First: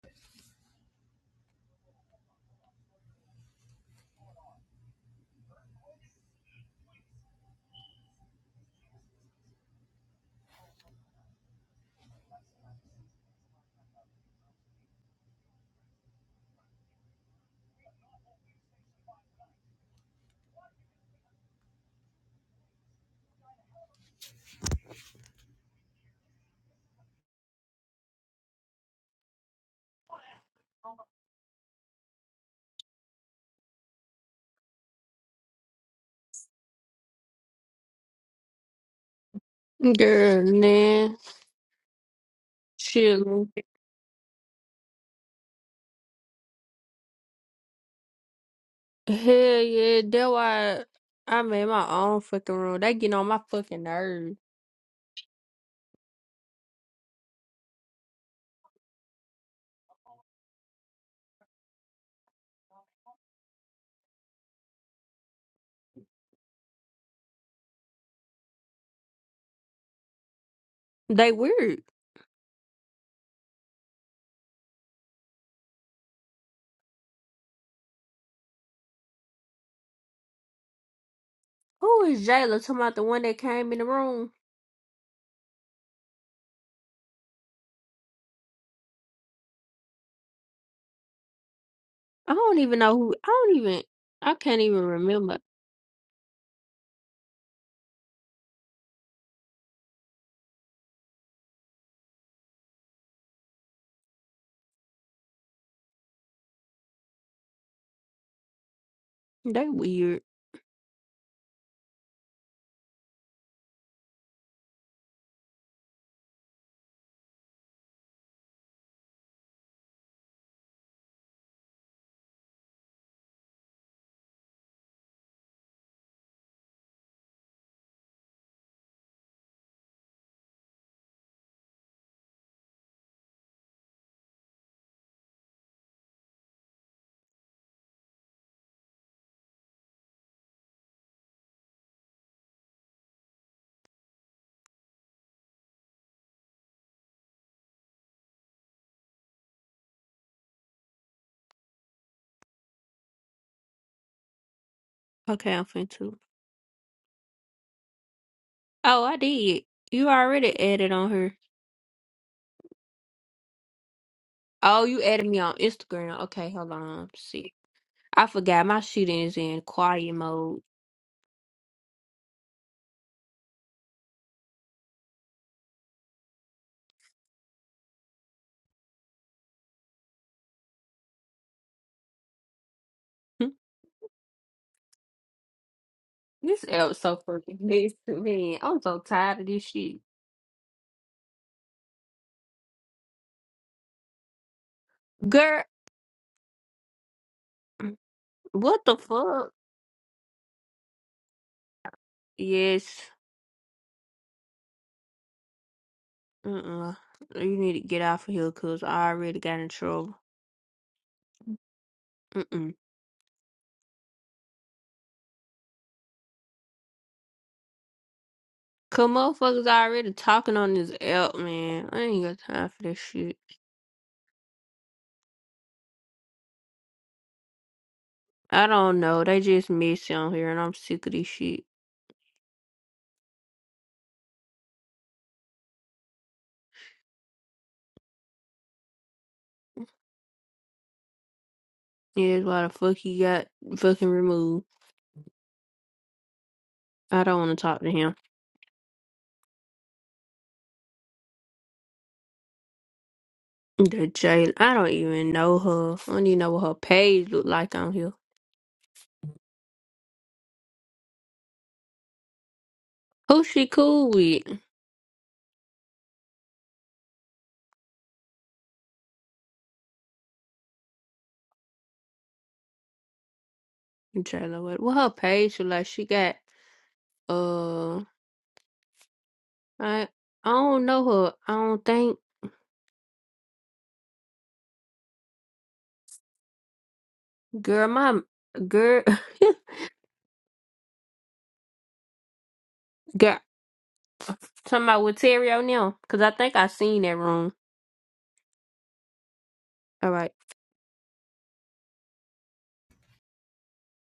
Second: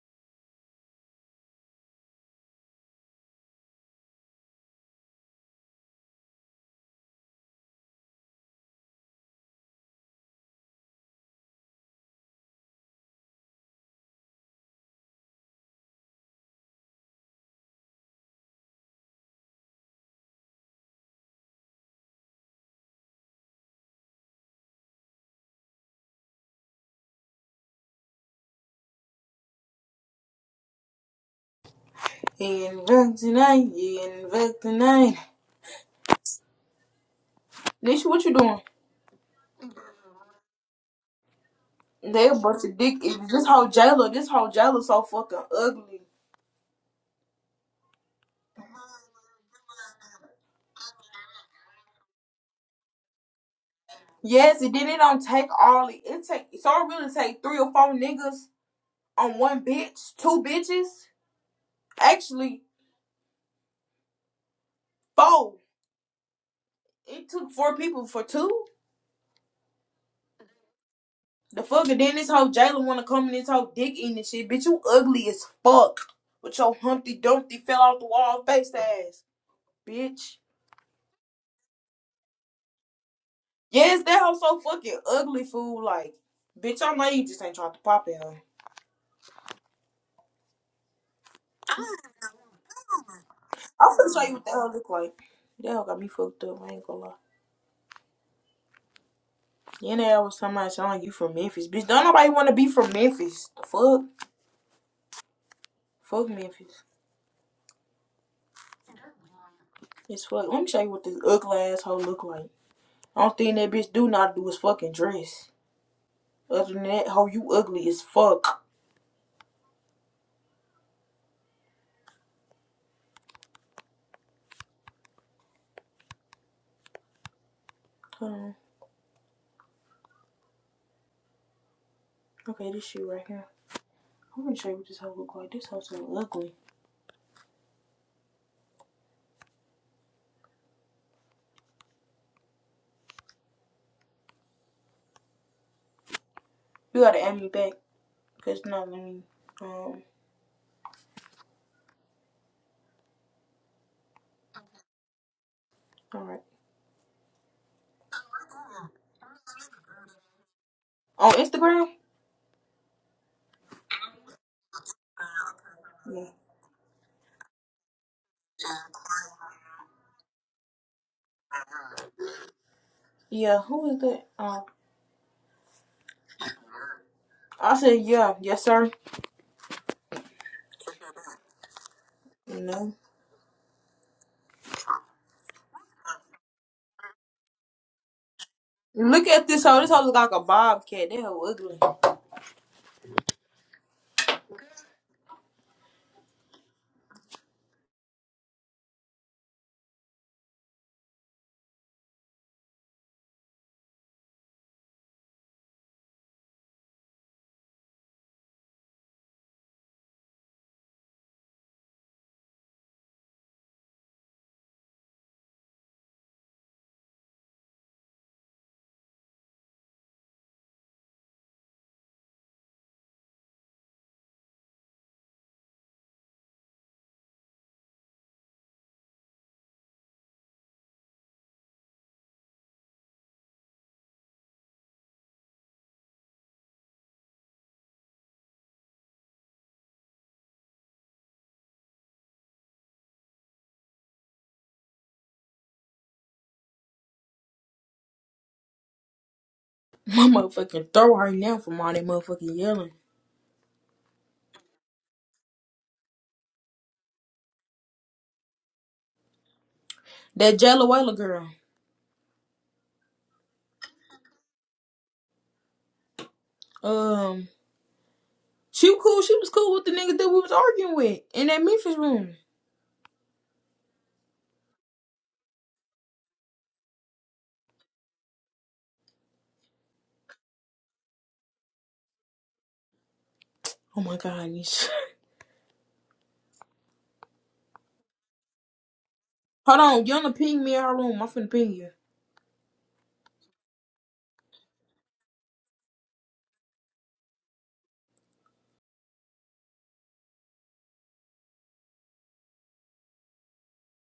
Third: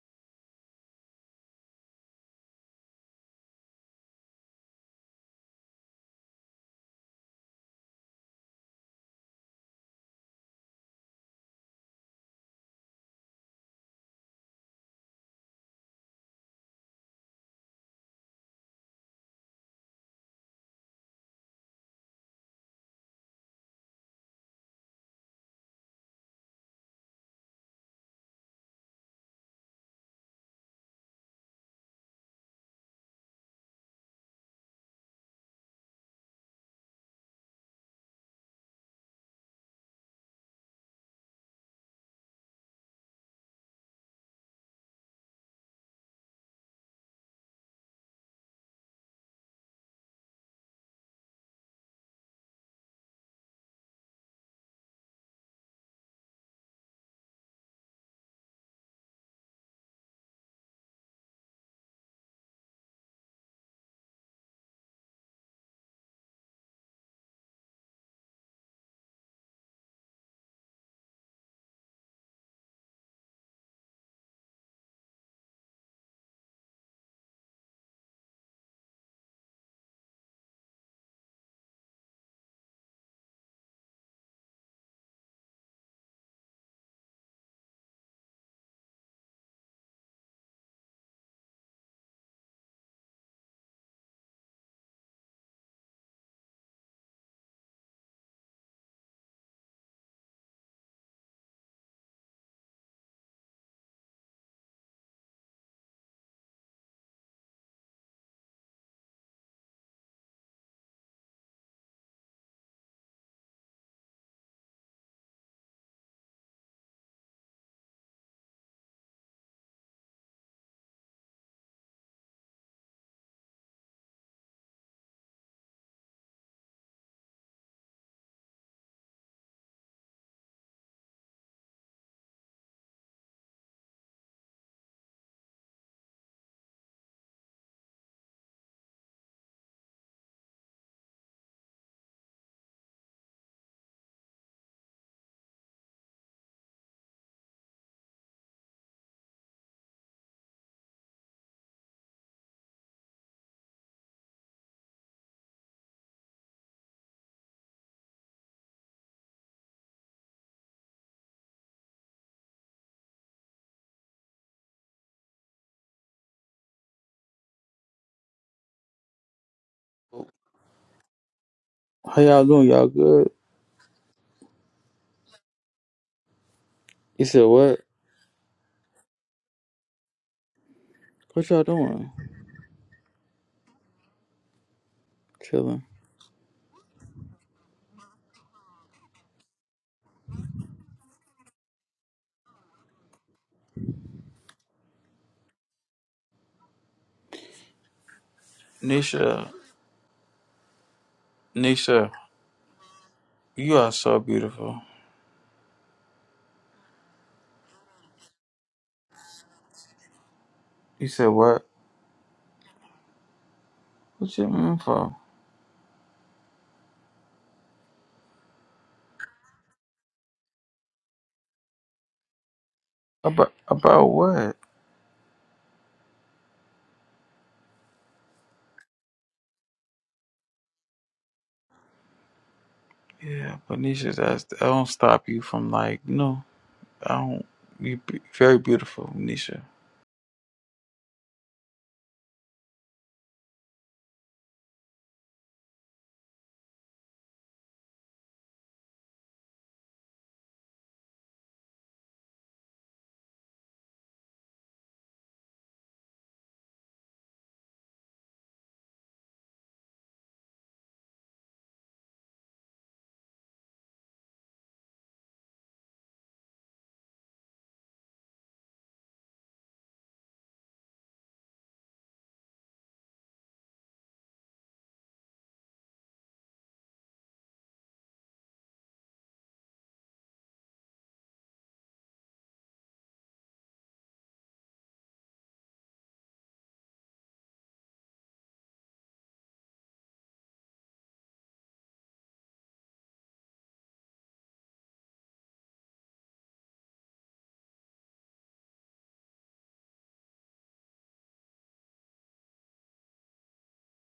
Inventinine, inventinine. Nisha, what you doing? Girl, man, They a bunch dick. Is shit. Hell this whole jailer? This whole jailer so fucking ugly. yeah, that why I made my own fucking room. They get on my fucking nerves. Yes, and then it don't take all it. It take so it really take three or four niggas on one bitch, two bitches. Actually, four. It took four people for two. They The weird. fuck, and then this whole jailer wanna come in this whole dick eating and shit. Bitch, you ugly as fuck. With your Humpty Dumpty fell off the wall face ass, bitch. Who is Jayla talking about the one that came in the Yes, that room? hoe so fucking ugly, fool. Like, bitch, I know you just ain't trying to pop at her. I don't even know who. I don't even. I'm finna show you I what that can't hoe even look like. remember. That hoe got me fucked up. I ain't gonna lie. Then that hoe was somebody telling you from Memphis, bitch. Don't nobody want to be from Memphis. The fuck, fuck Memphis. They weird. It's fuck. Let me show you what this ugly asshole look like. I don't think that bitch do not do is fucking dress. Other than that, hoe, you ugly as fuck. Hold on. Okay, this shit right here. I'm gonna show you what this hoe look like. This hoe so ugly. You gotta add me back, cause no, let me. Um, Okay, I'm finna too. all right. Oh, I did. You already added on On her. Instagram? Oh, you added me on Instagram. Yeah. Okay, hold on. See, I forgot my shit is in quiet mode. How y'all doing? Y'all good? Yeah, who is that? Um, You said I what? said, yeah, yes, sir. What y'all doing? No. Chilling. This app so fucking nice to me. I'm so Look tired at of this this hoe. This shit. hoe look like a bobcat. That hoe ugly. Girl, what the Nisha, fuck? Nisha, Yes. you are so beautiful. Mm-mm. You need to get off of here because I already got in trouble. You said what? Mm-mm. What you mean for? Cause motherfuckers already talking on this app, man. I ain't got time for this shit. About about what? I don't know. They just messy on here and I'm sick of this shit. Yeah, but Nisha, that's I don't stop you from like no, I don't. You be very beautiful, Nisha. Yeah, that's why the fuck he got fucking removed. I don't want to talk to him. My motherfucking throw her now from all that motherfucking yelling. The jail. I don't even know her. I don't even know what her page look like on here. That Jayla Whaler girl. Who she cool with? Um, she was cool. She was cool with the nigga that we was arguing with in that Memphis room. Jayla Wade. Well, her page look like she got uh, I I don't know her. I don't think Oh my god. girl, my girl, Hold on, You wanna ping me in her room. I'm finna ping you. girl. Talking about with Terry O'Neill, cause I think I seen that room. All right.